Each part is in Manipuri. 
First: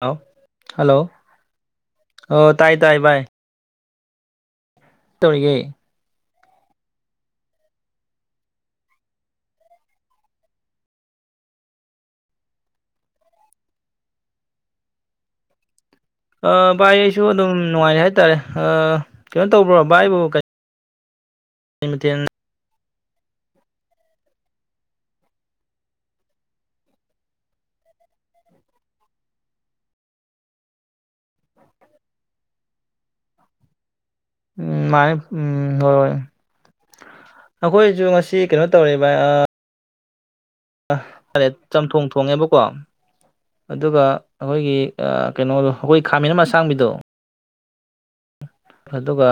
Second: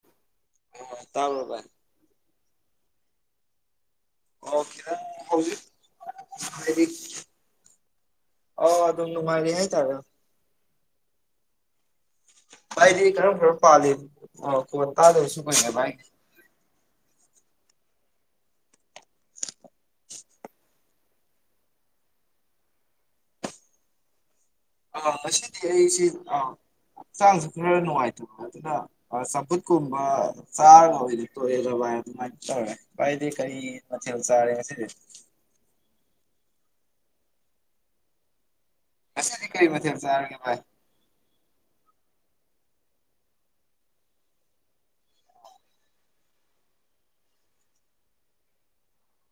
ꯂ ꯍꯜꯂꯣ ꯑꯣ ꯇꯥꯕ꯭ꯔꯣ ꯚꯥꯏ ꯑ ꯇꯥꯏ ꯇꯥꯏ ꯕꯥꯏ ꯑꯣꯀꯦ ꯇꯧꯔꯤꯌꯦ ꯗꯤ ꯑ ꯑꯗꯨ ꯃꯥꯒꯤ ꯍꯥꯏ ꯇꯥꯔꯦ ꯥꯚꯥꯏꯗꯤ ꯀꯔꯝ ꯀꯔꯝ ꯄꯥꯜꯂꯤ ꯑ ꯈꫭꯟ ꯇꯥꯗꯕꯁꯨ ꯀꯨꯏꯔꯦ ꯚꯥꯏ ꯑ ꯚꯥꯏ ꯑꯩꯁꯨ ꯑꯗꯨꯝ ꯅꯨꯡꯉꯥꯏꯔꯦ ꯑ ꯍꯥꯏꯇꯥꯔꯦ ꯀꯩꯅꯣ ꯇꯧꯕ꯭ꯔꯣ ꯚꯥꯏꯕꯨ ꯀꯩꯃꯊꯦꯜ ꯑꯥ ꯉꯁꯤꯗꯤ ꯑꯩꯁꯤ ꯑ ꯍꯛꯆꯥꯡꯁꯨ ꯈꯔ ꯅꯨꯡꯉꯥꯏꯇꯕ ꯑꯗꯨꯅ ꯆꯝꯐꯨꯠꯀꯨꯝꯕ ꯆꯥꯒ ꯑꯣꯏꯅ ꯇꯣꯛꯑꯦꯗ ꯚꯏ ꯑꯗꯨꯃꯥꯏꯅ ꯇꯧꯔꯦ ꯚꯥꯏꯗꯤ ꯀꯔꯤ ꯃꯊꯦꯜ ꯆꯥꯔꯦ ꯉꯁꯤꯗꯤ ꯎꯝ ꯃꯥꯅꯦ ꯎꯝ ꯍꯣꯏ ꯑꯩꯈꯣꯏꯁꯨ ꯉꯁꯤ ꯀꯩꯅꯣ ꯇꯧꯔꯤꯕ ꯉꯁꯤꯗꯤ ꯀꯔꯤ ꯃꯊꯦꯜ ꯆꯥꯔꯒꯦ ꯚꯥꯏ ꯇꯔꯦꯠ ꯆꯝꯊꯣꯡ ꯊꯣꯡꯉꯦꯕꯀꯣ ꯑꯗꯨꯒ ꯑꯩꯈꯣꯏꯒꯤ ꯀꯩꯅꯣꯗꯣ ꯑꯩꯈꯣꯏ ꯈꯥꯃꯤꯅ ꯑꯁꯥꯡꯕꯤꯗꯣ ꯑꯗꯨꯒ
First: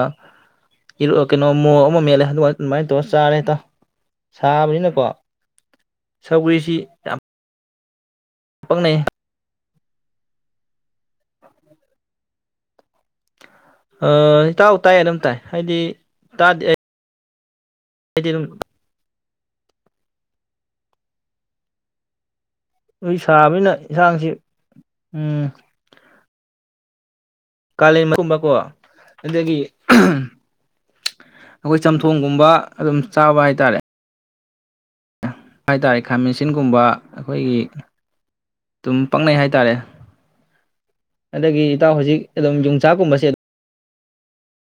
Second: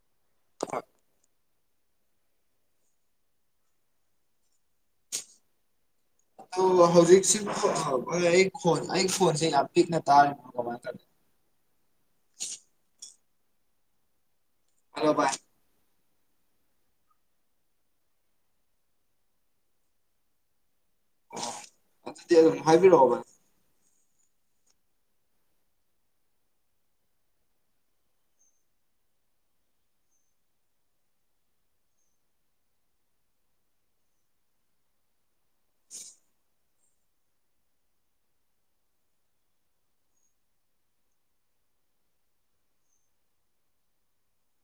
ꯏꯔꯣꯀꯩ ꯀꯩꯅꯣ ꯃꯣꯔꯣꯛ ꯑꯃ ꯃꯦꯠꯂꯦ ꯑꯗꯨꯒ ꯑꯗꯨꯃꯥꯏꯅ ꯇꯧꯔ ꯆꯥꯔꯦ ꯏꯇꯥꯎ ꯁꯥꯕꯅꯤꯅꯀꯣ ꯁꯧꯒ꯭ꯔꯤꯁꯤ ꯌꯥꯝ ꯍꯧꯖꯤꯛꯁꯤ [inaudible] [inaudible] ꯈꯣꯟ ꯄꯛꯅꯩ ꯑꯩ ꯐꯣꯟ ꯄꯤꯛꯅ ꯇꯥꯔ [inaudible] ꯍ ꯇꯥꯎ ꯇꯥꯏ ꯍꯜꯂꯣ ꯑꯗꯨꯝ ꯚꯥꯏ ꯇꯥꯏ ꯍꯥꯏꯗꯤ ꯇꯥꯗꯤ ꯗꯤ ꯑꯗꯨ ꯑꯣ ꯑꯗꯨꯝ ꯍꯥꯏꯕꯤꯔꯛꯑꯣ ꯅꯣꯏ ꯚꯥꯏ ꯁꯥꯝꯅꯤꯅ ꯌꯦꯟꯁꯥꯡꯁꯤ ꯎꯝ ꯀꯥꯂꯦꯟꯃꯀꯨꯝꯕꯀꯣ ꯑꯗꯒꯤ ꯑꯩꯈꯣꯏ ꯆꯝꯊꯣꯡꯒꯨꯝꯕ ꯑꯗꯨꯝ ꯆꯥꯕ ꯍꯥꯏꯇꯥꯔꯦ ꯍꯥꯏ ꯇꯔꯦ ꯈꯥꯃꯦꯟꯁꯤꯟꯒꯨꯝꯕ ꯑꯩꯈꯣꯏꯒꯤ ꯑꯗꯨꯝ ꯄꯪꯅꯩ ꯍꯥꯏꯇꯥꯔꯦ ꯑꯗꯒꯤ ꯏꯇꯥꯎ ꯍꯧꯖꯤꯛ ꯑꯗꯨꯝ ꯌꯣꯡꯆꯥꯛꯀꯨꯝꯕꯁꯦ ꯑꯗꯨ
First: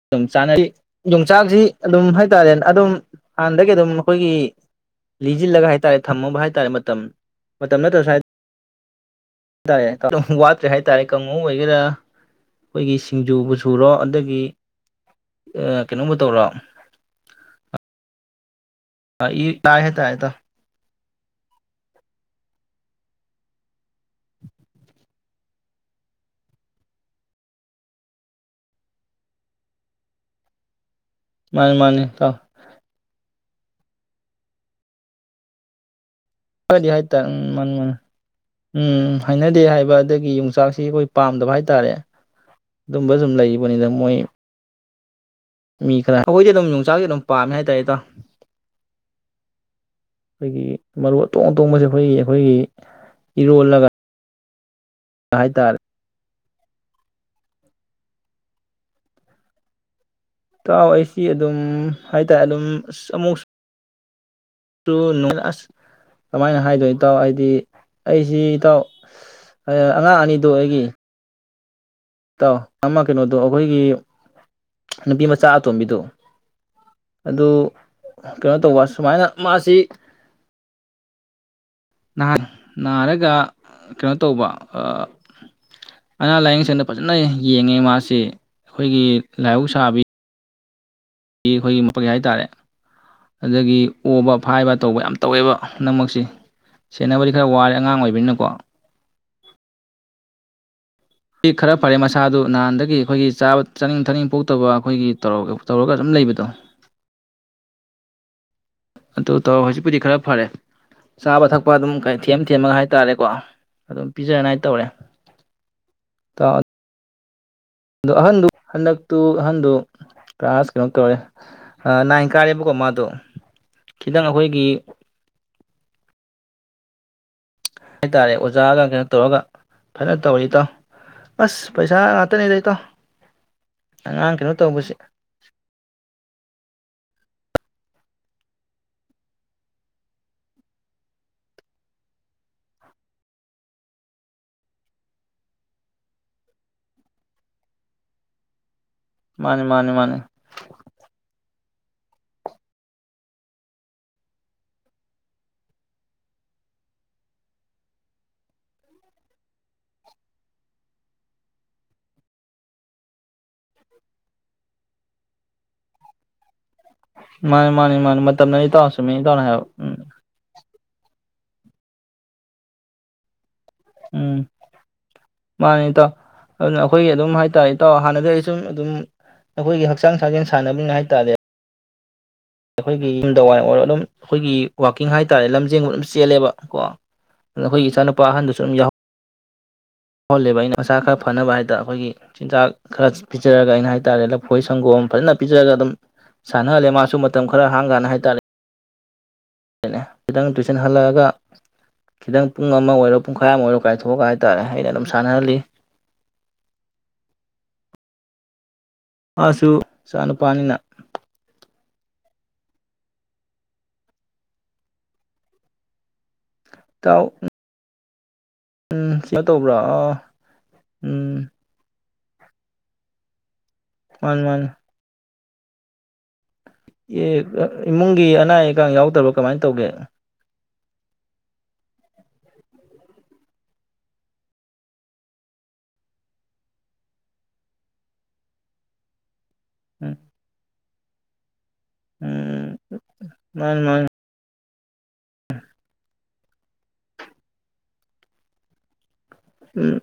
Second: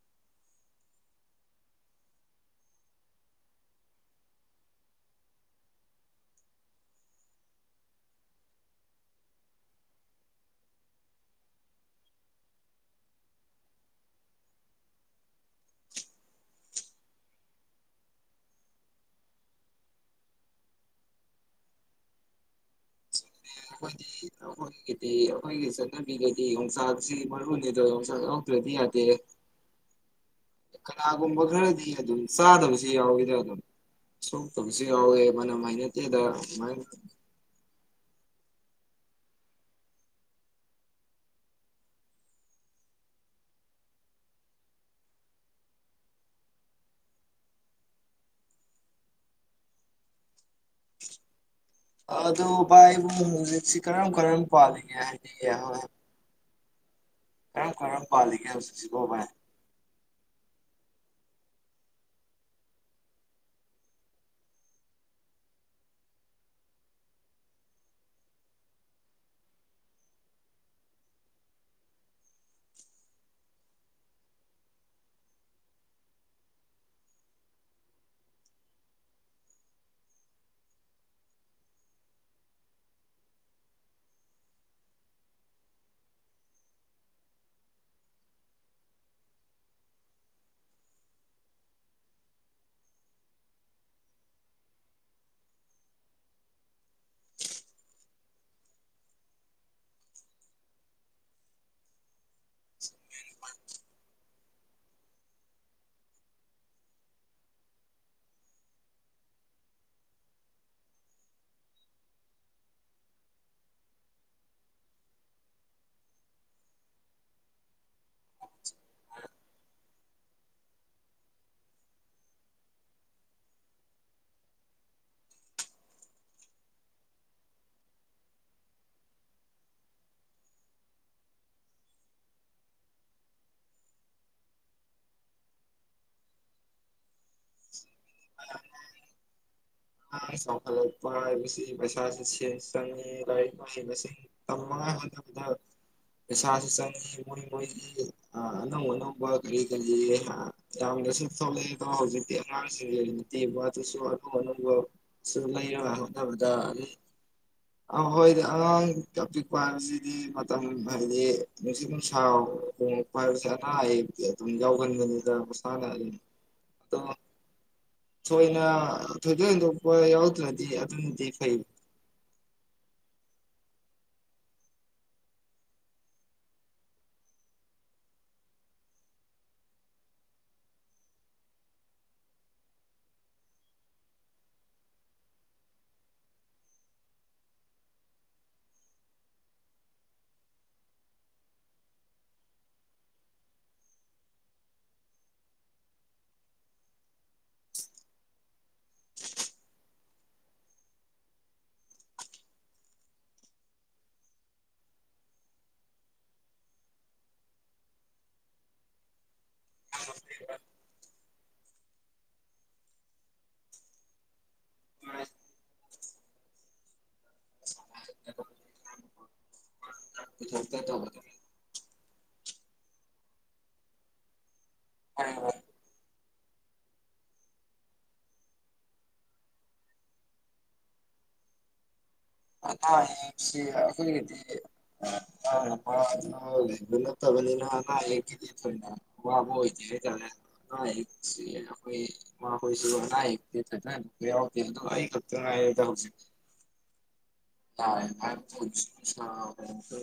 ꯑꯗꯨꯝ ꯆꯥꯅꯔꯤ ꯌꯣꯡꯆꯥꯛꯁꯤ ꯑꯗꯨꯝ ꯍꯥꯏ ꯇꯥꯔꯦ ꯑꯗꯨꯝ ꯍꯥꯟꯅꯗꯒꯤ ꯑꯗꯨꯝ ꯑꯩꯈꯣꯏꯒꯤ ꯂꯤꯁꯤꯜꯂꯒ ꯍꯥꯏ ꯇꯥꯔꯦ ꯊꯝꯃꯨꯕ ꯍꯥꯏ ꯇꯥꯔꯦ ꯃꯇꯝ ꯃꯇꯝ ꯅꯠꯇ꯭ꯔ ꯁ ꯍꯥꯏ ꯇꯔꯦ ꯑꯗꯨꯝ ꯋꯥꯠꯇ꯭ꯔꯦ ꯍꯥꯏ ꯇꯥꯔꯦ ꯀꯥꯡꯉꯨ ꯑꯣꯏꯒꯦꯔꯥ ꯑꯩꯈꯣꯏꯒꯤ ꯁꯤꯡꯖꯨꯕꯨ ꯁꯨꯔꯣ ꯑꯗꯒꯤ ꯀꯩꯅꯣꯕꯨ ꯇꯧꯔꯣ [unintelligible] [unintelligible] [unintelligible] ꯑꯩꯈꯣꯏꯒꯤꯗꯤ ꯑꯩꯈꯣꯏꯒꯤ ꯆꯠꯅꯕꯤꯒꯗꯤ ꯌꯣꯡꯆꯥꯛꯁꯤ ꯃꯔꯨꯅꯤꯗ ꯌꯣꯡꯆꯥꯛ ꯌꯥꯗ꯭ꯔꯗꯤ ꯌꯥꯗꯦ ꯀꯅꯥꯒꯨꯝꯕ ꯃꯥꯅꯤ ꯈꯔꯗꯤ ꯃꯥꯅꯤ ꯑꯗꯨꯝ ꯏꯇꯥꯎ ꯆꯥꯗꯕꯁꯨ ꯌꯥꯎꯋꯤꯗ ꯑꯗꯨꯝ ꯁꯣꯛꯇꯕꯁꯨ ꯌꯥꯎꯏ ꯃꯅꯝ ꯍꯩꯅꯗꯦꯗꯥ [unintelligible] [unintelligible] ꯎꯝ ꯍꯩꯅꯗꯦ ꯍꯥꯏꯕ ꯑꯗꯒꯤ ꯌꯣꯡꯆꯥꯛꯁꯤ ꯑꯩꯈꯣꯏ ꯄꯥꯝꯗꯕ ꯍꯥꯏ ꯇꯥꯔꯦ ꯑꯗꯨꯝꯕ ꯁꯨꯝ ꯂꯩꯕꯅꯤꯗ ꯃꯣꯏ ꯃꯤ ꯈꯔ ꯑꯩꯈꯣꯏꯗꯤ ꯑꯗꯨꯝ ꯌꯣꯡꯆꯥꯛꯁꯦ ꯑꯗꯨꯝ ꯄꯥꯝꯃꯦ ꯍꯥꯏꯇꯥꯔꯦ ꯏꯇꯥꯎ ꯑꯩꯈꯣꯏꯒꯤ ꯃꯔꯨ ꯑꯇꯣꯡ ꯑꯇꯣꯡꯕꯁꯦ ꯑꯩꯈꯣꯏꯒꯤ ꯑꯗꯨ ꯑꯩꯈꯣꯏꯒꯤ ꯏꯔꯣꯜꯂꯒ ꯄꯥꯜꯂꯤ ꯍꯥꯏꯇꯥꯔꯦ [unintelligible] ꯈꯔꯝ ꯄꯥꯜꯂꯤꯒꯦ ꯍꯧꯖꯤꯛꯁꯤꯕꯣ ꯚꯥꯏ ꯏꯇꯥꯎ ꯑꯩꯁꯤ ꯑꯗꯨꯝ ꯍꯥꯏ ꯇꯔꯦ ꯑꯗꯨꯝ ꯑꯁ ꯑꯃꯨꯛ ꯅ ꯑꯁ ꯀꯃꯥꯏꯅ ꯍꯥꯏꯗꯣꯏꯅ ꯇꯥꯎ ꯍꯥꯏꯗꯤ ꯑꯩꯁꯤ ꯏꯇꯥꯎ ꯑꯉꯥꯡ ꯑꯅꯤꯗꯣ ꯑꯩꯒꯤ ꯇꯥꯎ ꯑꯃ ꯀꯩꯅꯣꯗꯣ ꯑꯩꯈꯣꯏꯒꯤ ꯅꯨꯄꯤ ꯃꯆꯥ ꯑꯇꯣꯝꯕꯤꯗꯨ ꯑꯗꯨ ꯀꯩꯅꯣ ꯇꯧꯕ ꯁꯨꯃꯥꯏꯅ ꯃꯥꯁꯤ ꯅꯥꯔꯒ ꯀꯩꯅꯣ ꯇꯧꯕ ꯑꯅꯥ ꯂꯥꯏꯌꯦꯡ ꯁꯪꯗ ꯐꯖꯅ ꯌꯦꯡꯉꯦ ꯃꯥꯁꯤ ꯑꯩꯈꯣꯏꯒꯤ ꯂꯥꯏꯍꯧ ꯁꯥꯥꯕꯤ ꯑꯩꯈꯣꯏꯒꯤ [unintelligible] ꯍꯥꯏꯇꯥꯔꯦ ꯑꯗꯨꯗꯒꯤ ꯑꯣꯕ ꯐꯥꯏꯕ ꯇꯧꯕ ꯌꯥꯝ ꯇꯧꯋꯦꯕ ꯍꯟꯗꯛꯃꯛꯁꯤ ꯁꯦꯟꯅꯕꯗꯤ ꯈꯔ ꯋꯥꯔꯦ ꯑꯉꯥꯡ ꯑꯣꯏꯕꯅꯤꯅꯀꯣ ꯈꯔ ꯐꯔꯦ ꯃꯥ ꯁꯥꯗꯨ ꯅꯍꯥꯟꯗꯒꯤ ꯑꯩꯈꯣꯏꯒꯤ ꯆꯥꯕ ꯆꯥꯅꯤꯡ ꯊꯛꯅꯤꯡ ꯄꯣꯛꯇꯕ ꯑꯩꯈꯣꯏꯒꯤ ꯇꯧꯔꯒ ꯑꯗꯨꯝ ꯂꯩꯕꯗꯣ ꯑꯗꯨ ꯇꯧꯔ ꯍꯧꯖꯤꯛꯄꯨꯗꯤ ꯈꯔ ꯐꯔꯦ ꯆꯥꯕ ꯊꯛꯄ ꯑꯗꯨꯝ ꯊꯦꯝ ꯊꯦꯝꯃꯒ ꯍꯥꯏꯇꯥꯥꯔꯦꯀꯣ ꯑꯗꯨꯝ ꯄꯤꯖꯉꯥꯏ ꯇꯧꯔꯦ ꯑꯗꯣ ꯑꯍꯟꯗꯨ ꯍꯟꯗꯛꯇꯨ ꯑꯍꯟꯗꯨ ꯀ꯭ꯂꯥꯁ ꯀꯩꯅꯣ ꯇꯧꯔꯦ ꯅꯥꯏꯟ ꯀꯥꯔꯦꯕꯀꯣ ꯃꯥꯗꯣ ꯈꯤꯇꯪ ꯑꯩꯈꯣꯏꯒꯤ ꯍꯥꯏꯇꯥꯔꯦ ꯑꯣꯖꯥꯒ ꯀꯩꯅꯣ ꯇꯧꯔꯒ ꯐꯅ ꯇꯧꯔꯦ ꯏꯇꯥꯎ ꯑꯁ ꯄꯩꯁꯥ ꯉꯥꯛꯇꯅꯦꯗ ꯏꯇꯥꯎ ꯑꯉꯥꯡ ꯀꯩꯅꯣ ꯇꯧꯕꯁꯦ [unintelligible] ꯑꯉꯥꯡ ꯆꯥꯎꯈꯠꯂꯛꯄ ꯍꯥꯏꯕꯁꯤ ꯄꯩꯁꯥꯁꯨ ꯆꯪꯉꯤ ꯂꯥꯏꯔꯤꯛ ꯃꯍꯩ ꯃꯁꯤꯡ ꯇꯝꯉꯥꯏ ꯍꯣꯠꯅꯕꯗ ꯄꯩꯁꯥꯁꯨ ꯆꯪꯉꯤ ꯃꯣꯏ ꯃꯣꯏꯒꯤ ꯑꯅꯧ ꯑꯅꯧꯕꯥ ꯀꯔꯤ ꯃꯥꯅꯤ ꯃꯥꯅꯤ ꯀꯔꯤ ꯃꯥꯅꯤ [unintelligible] [unintelligible] [unintelligible] ꯑꯗꯨꯒ ꯂꯩꯔ ꯍꯣꯠꯅꯕꯗ ꯑ ꯍꯣꯏꯗ ꯑꯉꯥꯡꯄꯤꯛꯄ ꯍꯥꯏꯕꯁꯤꯗꯤ ꯃꯇꯝ ꯍꯥꯏꯕꯗꯤ ꯅꯨꯡꯁꯤꯠ ꯅꯨꯡꯁꯥꯎ ꯍꯣꯉꯛꯄ ꯍꯥꯏꯕꯁꯤ ꯑꯅꯥ ꯑꯌꯦꯛ ꯑꯗꯨꯝ ꯌꯥꯎꯒꯟꯕꯅꯤꯗ ꯃꯁꯥꯅ ꯑꯗꯨꯝ ꯑꯗꯣ [unintelligible] ꯊꯣꯏꯅ ꯃꯇꯝꯅꯅꯤ ꯏꯇꯥꯎ ꯆꯨꯝꯃꯤ ꯏꯇꯥꯎꯅ ꯊꯣꯏꯗꯣꯛ ꯍꯥꯏꯕ ꯍꯦꯟꯗꯣꯛꯄ ꯎꯝ ꯌꯥꯎꯇꯔꯗꯤ [unintelligible] ꯎꯝ ꯃꯥꯅꯦ ꯏꯇꯥꯎ ꯑꯗꯨꯅ ꯑꯩꯈꯣꯏꯒꯤ ꯑꯗꯨꯝ ꯍꯥꯏ ꯇꯥꯔꯦ ꯏꯇꯥꯎ ꯍꯥꯟꯅꯗꯤ ꯑꯩ ꯁꯨꯝ ꯑꯗꯨꯝ ꯑꯩꯈꯣꯏꯒꯤ ꯍꯛꯆꯥꯡ ꯁꯥꯥꯖꯦꯜ ꯁꯥꯟꯅꯅꯤꯅ ꯍꯥꯏ ꯇꯥꯔꯦ ꯑꯩꯈꯣꯏꯒꯤ ꯌꯨꯝꯗ ꯋꯥꯏ ꯑꯣꯏꯔꯣ ꯑꯗꯨꯝ ꯑꯩꯈꯣꯏꯒꯤ ꯋꯥꯀꯤꯡ ꯍꯥꯏꯇꯥꯥꯔꯦ ꯂꯝꯖꯦꯟꯒꯨꯝ ꯑꯗꯨꯝ ꯆꯦꯜꯂꯦꯕ ꯀꯣ ꯑꯗꯨ ꯑꯩꯈꯣꯏꯒꯤ ꯏꯆꯥꯅꯨꯄꯥ ꯑꯍꯟꯗꯨꯁꯨ ꯑꯗꯨꯝ ꯌꯥꯎ ꯌꯥꯥꯎꯍꯜꯂꯦꯕ ꯑꯩꯅ ꯃꯁꯥ ꯈꯔ ꯐꯅꯕ ꯍꯥꯏ ꯇꯥꯔꯦ ꯑꯩꯈꯣꯏꯒꯤ ꯆꯤꯟꯖꯥꯛ ꯈꯔ ꯄꯤꯖꯔꯒ ꯑꯩꯅ ꯍꯥꯏ ꯇꯥꯔꯦ ꯂꯐꯣꯏ ꯁꯪꯒꯣꯝ ꯐꯖꯅ ꯄꯤꯖꯔꯒ ꯑꯗꯨꯝ ꯁꯥꯟꯅꯍꯜꯂꯦ ꯃꯥꯁꯨ ꯃꯇꯝ ꯈꯔ ꯍꯥꯡ ꯀꯥꯟꯗ ꯍꯥꯏ ꯇꯥꯔꯦ ꯈꯤꯇꯪ ꯇꯨꯏꯁꯟ ꯍꯜꯂꯛꯑꯒ ꯈꯤꯇꯪ ꯄꯨꯡ ꯑꯃ ꯑꯣꯏꯔꯣ ꯄꯨꯡꯈꯥꯏ ꯑꯃ ꯑꯣꯏꯔꯣ ꯀꯥꯏꯊꯣꯛꯑꯒ ꯍꯥꯏꯇꯥꯔꯦ ꯑꯩꯅ ꯑꯗꯨꯝ ꯁꯥꯟꯅꯍꯜꯂꯤ ꯃꯥꯁꯨ ꯏꯆꯥꯅꯨꯄꯥꯅꯥꯅ ꯏꯇꯥꯎ ꯎꯝ [unintelligible] ꯇꯧꯕ꯭ꯔꯥ ꯑꯥ ꯏꯊꯟꯇ ꯎꯝ ꯇꯧꯒꯗꯕꯅꯤ ꯃꯥꯅꯤ ꯃꯥꯅꯤ ꯑꯦ ꯏꯃꯨꯡꯒꯤ ꯑꯅꯥ ꯑꯌꯦꯛꯀ ꯌꯥꯎꯗꯕ꯭ꯔꯥ ꯀꯃꯥꯏꯅ ꯇꯧꯒꯦ ꯑꯅꯥ ꯑꯌꯦꯛꯁꯤ ꯑꯩꯈꯣꯏꯒꯤꯗꯤ [unintelligible] ꯂꯩꯕ ꯅꯠꯇꯕꯅꯤꯅ ꯑꯅꯥ ꯑꯌꯦꯛꯀꯤꯗꯤ ꯊꯣꯏꯅꯥ ꯎꯝ [unintelligible] ꯑꯍꯤꯆꯤ ꯏꯣꯏ ꯎꯝ ꯏꯃꯥꯍꯣꯏꯁꯨ ꯍꯥꯏ ꯃꯥꯅꯤ ꯃꯥꯅꯤ ꯑꯩꯈꯛꯇ‌ ꯉꯥꯏꯔꯦꯗ ꯍꯧꯁ ꯇꯥꯔꯦ ꯐꯥꯏ ꯄꯨꯁ ꯎꯝ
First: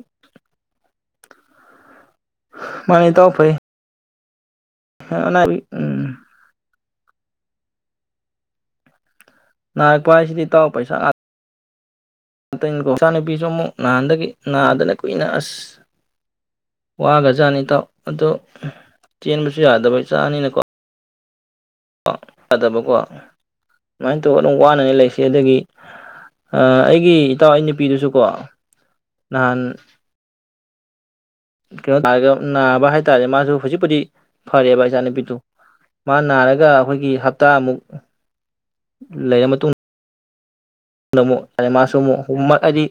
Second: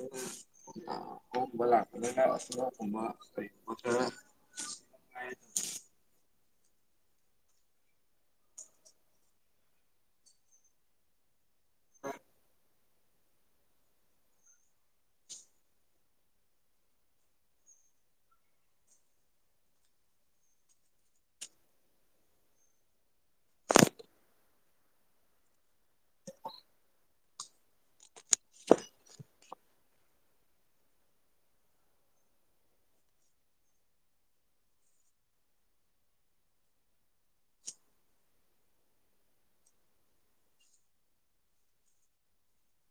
ꯑ ꯍꯣꯛꯕꯂ ꯑꯗꯨꯨꯅ ꯑꯗꯨꯒꯨꯝꯕ ꯀ ꯍ ꯑꯅꯕꯤ ꯎꯝ ꯅꯥꯔꯛꯄ ꯍꯥꯏꯁꯤꯗꯤ ꯏꯇꯥꯎ ꯄꯩꯁꯥ ꯣ ꯏꯆꯥ ꯅꯨꯨꯄꯤꯁꯨ ꯑꯃꯨꯛ ꯅꯍꯥꯟꯗꯒꯤ ꯅꯥꯗꯅ ꯀꯨꯏꯅ ꯑꯁ ꯋꯥꯒꯖꯥꯠꯅꯤ ꯏꯇꯥꯎ ꯑꯗꯣ ꯆꯦꯟꯕꯁꯨ ꯌꯥꯗꯕ ꯏꯆꯥꯅꯤꯅꯀꯣ ꯌꯥꯗꯕꯀꯣ ꯑꯗꯨꯃꯥꯏꯅ ꯇꯧꯔ ꯑꯗꯨꯝ ꯋꯥꯅꯅꯤ ꯂꯩꯁꯤ ꯑꯗꯒꯤ ꯑ ꯑꯩꯒꯤ ꯏꯇꯥꯎ ꯑꯩ ꯅꯨꯄꯤꯗꯨꯁꯨꯀꯣ ꯅꯍꯥꯟ ꯀꯩꯅꯣꯔꯒ ꯅꯥꯕ ꯍꯥꯏꯇꯥꯔꯦ ꯃꯥꯁꯨ ꯍꯧꯖꯤꯛꯄꯨꯗꯤ ꯐꯔꯦꯕ ꯏꯆꯥꯅꯨꯄꯤꯗꯨ ꯃꯥ ꯅꯥꯔꯒ ꯑꯩꯈꯣꯏꯒꯤ ꯍꯇꯥ ꯑꯃꯨꯛ ꯂꯩꯔ ꯃꯇꯨꯡ ꯑꯃꯨꯛ ꯑ ꯃꯥꯁꯨ ꯑꯃꯨꯛ ꯎꯃꯠ ꯍꯥꯏꯗꯤ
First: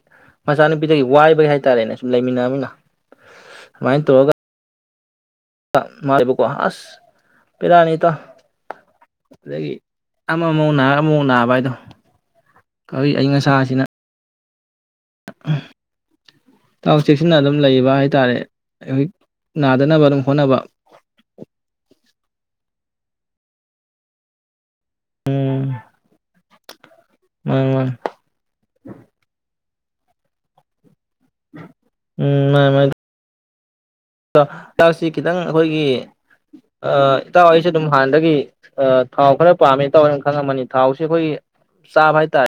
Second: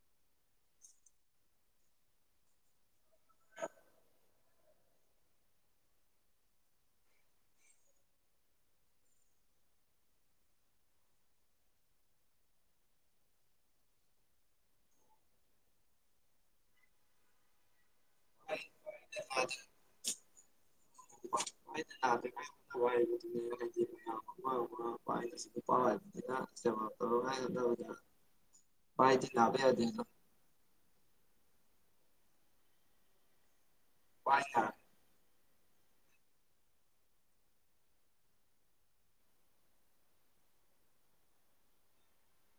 ꯃꯆꯥꯅꯨꯄꯤꯗꯒꯤ ꯋꯥꯏꯕꯒꯤ ꯍꯥꯏꯇꯥꯔꯦꯅꯦ ꯁꯨꯝ ꯂꯩꯃꯤꯟꯅꯃꯤꯅ ꯁꯨꯃꯥꯏꯅ ꯇꯧꯔꯒ ꯃꯥꯕꯀꯣ ꯑꯁ ꯕꯦꯔꯥꯅꯤꯇ ꯑꯗꯒꯤ ꯑꯃꯃꯃꯨꯛ ꯅꯥꯔꯒ ꯑꯃꯃꯨꯛ ꯅꯥꯕ ꯍꯥꯏꯗꯣ ꯀꯧꯏ ꯑꯏꯪ ꯑꯁꯥꯁꯤꯅ ꯇꯥꯎ ꯆꯦꯛꯁꯤꯟꯅ ꯑꯗꯨꯝ ꯂꯩꯕ ꯍꯥꯏ ꯇꯥꯥꯔꯦ ꯍꯧꯋꯤꯏ ꯅꯥꯗꯅꯕ ꯑꯗꯨꯝ ꯍꯣꯠꯅꯕ ꯄꯁꯨ ꯎꯝ ꯄꯅꯤꯅ ꯁꯦꯕꯥ ꯇꯧꯔꯒ ꯃꯥꯅꯤ ꯃꯥꯅꯤ ꯇꯗꯅ ꯄꯥꯏꯗꯤ ꯅꯥꯕ ꯌꯥꯗꯦ ꯑꯗꯣ ꯎꯝ ꯃ ꯃꯥꯏ ꯄꯥꯏ ꯅꯥꯔꯦ ꯇ ꯑꯁꯤ ꯈꯤꯇꯪ ꯑꯩꯈꯣꯏꯒꯤ ꯏꯇꯥꯎꯣꯏꯁꯦ ꯑꯗꯨꯝ ꯍꯥꯟꯅꯗꯒꯤ ꯊꯥꯎ ꯈꯔ ꯄꯥꯝꯃꯦ ꯏꯇꯥꯎꯍꯅ ꯈꯪꯉꯝꯃꯅꯤ ꯊꯥꯎꯁꯦ ꯑꯩꯈꯣꯏꯒꯤ ꯆꯥꯕ ꯍꯥꯏꯇꯥꯔꯦ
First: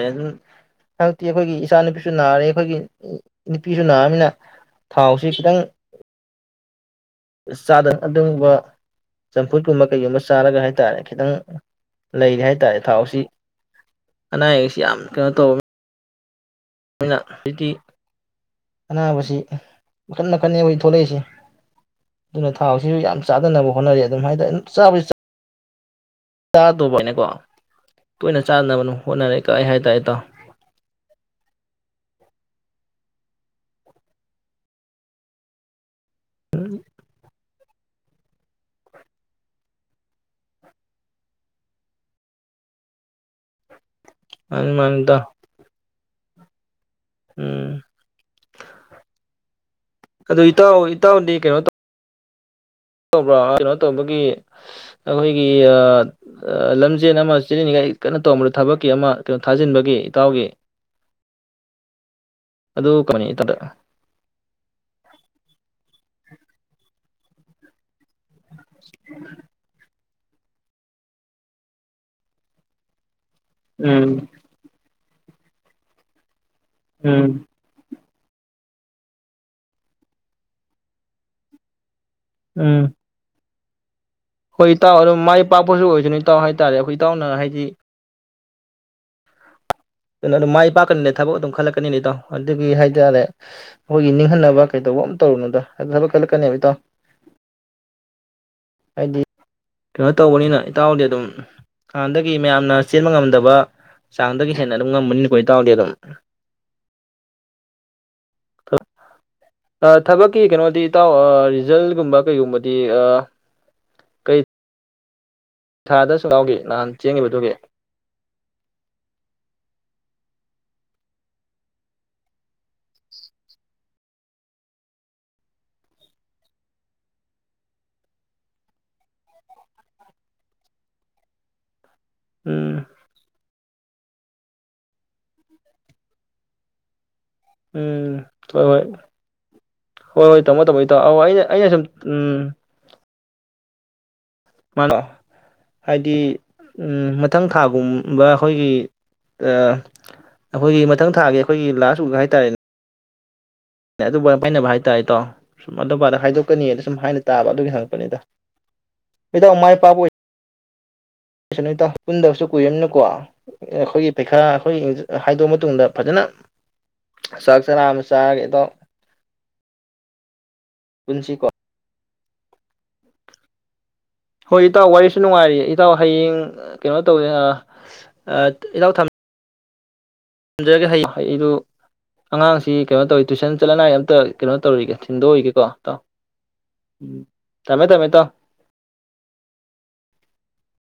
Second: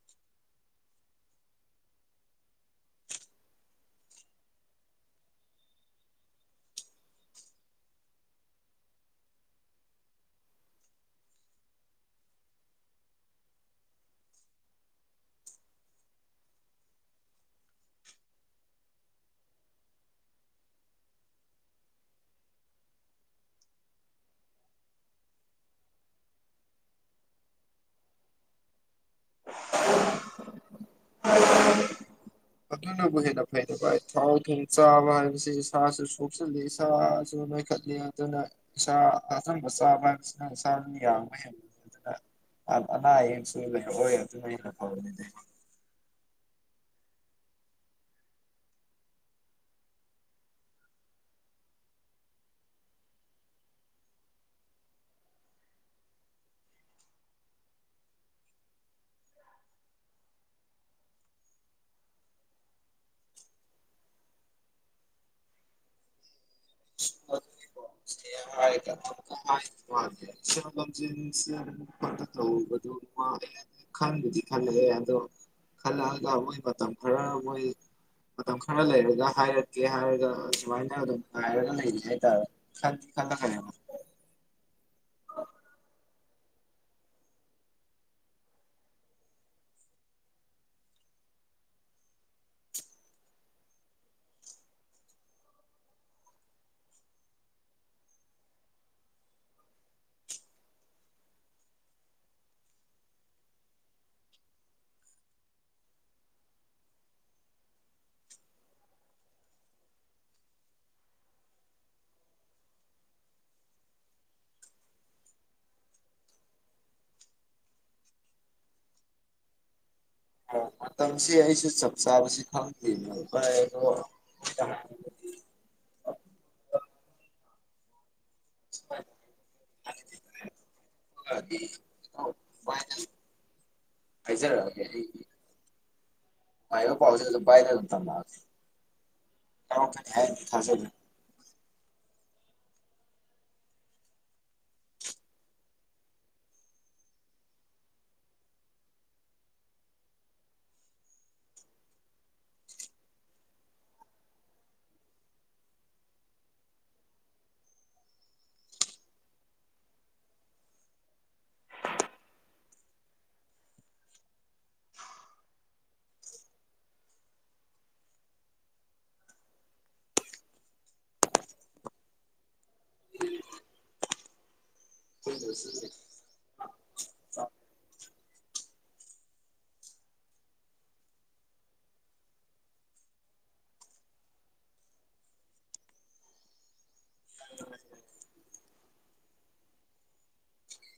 ꯑꯗꯨꯝ ꯍꯟꯗꯛꯇꯤ ꯑꯩꯈꯣꯏꯒꯤ ꯏꯆꯥ ꯅꯨꯨꯄꯤꯁꯨ ꯅꯥꯔꯦ ꯑꯩꯈꯣꯏꯒꯤ ꯅꯨꯄꯤꯁꯨ ꯅꯥꯑꯅꯤꯅ ꯊꯥꯎꯁꯤ ꯈꯤꯇꯪ ꯆꯥꯗ ꯑꯗꯨꯒꯨꯝꯕ ꯆꯝꯐꯨꯠꯀꯨꯝꯕ ꯀꯩꯒꯨꯝꯕ ꯆꯥꯔꯒ ꯍꯥꯏ ꯇꯥꯔꯦ ꯈꯤꯇꯪ ꯂꯩꯔꯦ ꯍꯥꯏ ꯇꯥꯔꯦ ꯊꯥꯎꯁꯤ ꯑꯅꯥ ꯑꯌꯦꯛꯁꯤ ꯌꯥꯝ ꯀꯩꯅꯣ ꯇꯧꯔꯝꯃꯤ ꯑꯩꯅ ꯍꯧꯖꯤꯛꯇꯤ ꯑꯅꯥꯕꯁꯤ ꯃꯈꯟ ꯃꯈꯟꯅꯦ ꯑꯩꯈꯣꯏ ꯊꯣꯛꯂꯛꯏꯁꯤ ꯑꯗꯨꯅ ꯊꯥꯎꯁꯤꯁꯨ ꯌꯥꯝ ꯆꯥꯗꯅꯕ ꯍꯣꯠꯅꯔꯤ ꯑꯗꯨꯝ ꯍꯥꯏꯗꯤꯔꯦ ꯆꯥꯕꯁꯤ ꯆꯥꯗꯧꯕ ꯍꯥꯏꯅꯀꯣ ꯇꯣꯏꯅ ꯆꯥꯅꯕꯅꯣ ꯍꯣꯠꯅꯔꯦ ꯀꯥꯏ ꯍꯥꯏ ꯇ ꯍꯥꯏ ꯇ ꯑꯗꯨꯅꯕꯨ ꯍꯦꯟꯅ ꯐꯩꯗ ꯚꯥꯏ ꯊꯥꯎ ꯊꯣꯡ ꯆꯥꯕ ꯍꯥꯏꯕꯁꯤ ꯏꯁꯥꯁꯨ ꯈꯨꯁꯨ ꯏꯁꯥꯁꯨ ꯅꯣꯏꯈꯠꯂꯦ ꯑꯗꯨꯅ ꯏꯁꯥ ꯑꯆꯪꯕ ꯆꯥꯕ ꯍꯥꯏꯕꯁꯤꯅ ꯏꯁꯥꯅ ꯌꯥꯡꯕ ꯍꯦꯟꯕ ꯑꯗꯨꯅ ꯑꯅꯥ ꯑꯌꯦꯌꯦꯛꯁꯨ ꯂꯩ ꯍꯣꯏ ꯑꯗꯨꯅ ꯍ ꯃꯥꯅꯤ ꯐ ꯃꯥꯅꯤ ꯕ ꯏꯇꯥꯎ ꯎꯝ ꯑꯗꯨ ꯏꯇꯥꯎ ꯏꯇꯥꯎꯗꯤ ꯀꯩꯅꯣ ꯇꯧ ꯇꯧꯕ꯭ꯔꯥ ꯀꯩꯅꯣ ꯇꯧꯕꯒꯤ ꯑꯩꯈꯣꯏꯒꯤ ꯂꯝꯖꯦꯟ ꯑꯃ ꯆꯦꯜꯂꯤꯅꯤꯡꯉꯥꯏ ꯀꯟꯅ ꯇꯧꯝꯕ꯭ꯔꯥ ꯊꯕꯛꯀꯤ ꯑꯃ ꯀꯩꯅꯣ ꯊꯥꯖꯤꯟꯕꯒꯤ ꯏꯇꯥꯎꯒꯤ ꯑꯗꯨ ꯀꯃꯅꯤ ꯏꯇꯥꯗ ꯑ ꯍꯥꯏ ꯍꯥꯏ ꯁ ꯂꯝꯖ ꯐ ꯊ ꯈ ꯎꯝ ꯈꯟ ꯌꯥ ꯑ ꯈꯂ ꯃꯇꯝ ꯈꯔ ꯎꯝ ꯃꯣꯏ ꯃꯇꯝ ꯈꯔ ꯂꯩꯔꯒ ꯍꯥꯏꯔꯛꯀꯦ ꯍꯥꯏꯔꯒ ꯁꯨꯃꯥꯏꯅ ꯑꯗꯨꯝ ꯑꯔ ꯂꯩ ꯈꯥꯟ ꯈ ꯑꯩꯈꯣꯏ ꯏꯇꯥꯎ ꯑꯗꯨꯝ ꯃꯥꯏ ꯄꯥꯛꯄꯁꯨ ꯑꯣꯏꯗꯣꯏꯅꯤ ꯏꯇꯥꯎ ꯍꯥꯏꯇꯥꯔꯦ ꯑꯩꯈꯣꯏ ꯏꯇꯥꯎꯅ ꯍꯥꯏꯗꯤ ꯑꯗꯨ ꯑꯗꯨꯝ ꯃꯥꯏ ꯄꯥꯛꯀꯅꯤꯅꯦ ꯊꯕꯛ ꯑꯗꯨꯝ ꯈꯜꯂꯛꯀꯅꯤꯅꯦ ꯏꯇꯥꯎ ꯑꯗꯨꯒꯤ ꯍꯥꯏꯇꯥꯔꯦ ꯑꯩꯈꯣꯏꯒꯤ ꯅꯤꯡꯍꯟꯅꯕ ꯀꯩꯗꯧꯕ ꯑꯃ ꯇꯧꯔꯨꯅꯣꯗ ꯊꯕꯛ ꯈꯜꯂꯛꯀꯅꯦꯕ ꯏꯇꯥꯎ ꯍꯥꯏꯗꯤ ꯀꯩꯅꯣ ꯇꯧꯕꯅꯤꯅ ꯏꯇꯥꯎꯗꯤ ꯑꯗꯨꯝ ꯍꯥꯟꯅꯗꯒꯤ ꯃꯌꯥꯝꯅ ꯆꯦꯟꯕ ꯉꯝꯗꯕ ꯆꯥꯡꯗꯒꯤ ꯍꯦꯟꯅ ꯑꯗꯨꯝ ꯉꯝꯕꯅꯤꯅꯀꯣ ꯏꯇꯥꯎꯗꯤ ꯑꯗꯨꯝ ꯊꯕꯛꯀꯤ ꯀꯩꯅꯣꯗꯤ ꯏꯇꯥꯎ ꯔꯤꯖꯜꯒꯨꯝꯕ ꯀꯩꯒꯨꯝꯕꯗꯤ ꯀꯩ ꯊꯥꯗ ꯁꯨꯡꯒꯥꯎꯈꯤ ꯅꯍꯥꯟ ꯆꯦꯟꯕꯗꯨꯒꯤ ꯃꯇꯝꯁꯤ ꯑꯩꯁꯨ ꯆꯞ ꯆꯥꯕꯁꯤ ꯈꯪꯗ꯭ꯔꯤꯅꯣ ꯑꯗꯨ ꯎꯝ ꯍꯥꯏꯖꯔ ꯎꯝ ꯍꯣꯏ ꯍꯣꯏ ꯌꯥꯎꯔꯛꯀꯅꯤ ꯍꯣꯏ ꯍꯥꯏꯅ ꯍꯣꯏ ꯇꯃꯣ ꯇꯃꯣ ꯊꯥꯖꯒꯦ ꯇꯅꯦ ꯑ ꯁꯨꯝ ꯎꯝ ꯃꯥꯅꯣ ꯍꯥꯏꯗꯤ ꯃꯊꯪ ꯊꯥꯒꯨꯝꯕ ꯑꯩꯈꯣꯏꯒꯤ ꯑꯩꯈꯣꯏꯒꯤ ꯃꯊꯪ ꯊꯥꯒꯤ ꯑꯩꯈꯣꯏꯒꯤ ꯂꯥꯁ ꯋꯤꯛ ꯍꯥꯏꯇꯥꯔꯦꯅꯦ ꯑꯗꯨ ꯄꯥꯏꯅꯕ ꯍꯥꯏꯇꯥꯔꯦꯇꯣ ꯁꯨꯝ ꯑꯗꯨ ꯑꯗ ꯍꯥꯏꯗꯣꯛꯀꯅꯤꯗ ꯁꯨꯝ ꯍꯥꯏꯅ ꯇꯥꯕ ꯑꯗꯨꯒꯤ ꯍꯪꯉꯛꯄꯅꯤꯗ ꯍꯗ ꯃꯥꯏ ꯄꯥꯛꯄ ꯑꯣꯏ ꯅꯨ ꯄꯨꯟꯗꯕꯁꯨ ꯀꯨꯏꯔꯝꯅꯀꯣ ꯑꯩꯈꯣꯏꯒꯤ ꯄꯩꯈꯥ ꯑꯩꯈꯣꯏꯒꯤ ꯍꯥꯏꯗꯣꯛꯑ ꯃꯇꯨꯡꯗ ꯐꯖꯅ ꯆꯥꯛ ꯆꯔꯥ ꯑꯃ ꯆꯥꯔꯒꯦ ꯑꯇꯥꯎ ꯄꯨꯟꯁꯤꯀꯣ ꯍꯣꯏ ꯏ ꯋꯥꯔꯁ ꯨ ꯅꯨꯡꯉꯥꯏꯔꯤꯌꯦ ꯏꯇꯥꯎ ꯍꯌꯦꯡ ꯀꯩꯅꯣ ꯇꯧꯗꯦ ꯏꯅꯥꯎ ꯊꯝꯃꯦ ꯊꯝꯖꯔꯒꯦ ꯍꯌꯦꯡ ꯑꯩ ꯑꯩꯗꯨ ꯑꯉꯥꯡꯁꯤ ꯀꯩꯅꯣ ꯇꯧꯔꯤ ꯇꯨꯏꯁꯟ ꯆꯠꯂꯉꯥꯏꯒꯤ ꯑꯃꯝꯇ ꯀꯩꯅꯣ ꯇꯧꯔꯤꯒꯦ ꯊꯤꯟꯗꯣꯛꯏꯒꯦꯀꯣ ꯇꯥꯎ ꯎꯝ ꯊꯝꯃꯦ ꯊꯝꯃꯦ ꯇꯥꯎ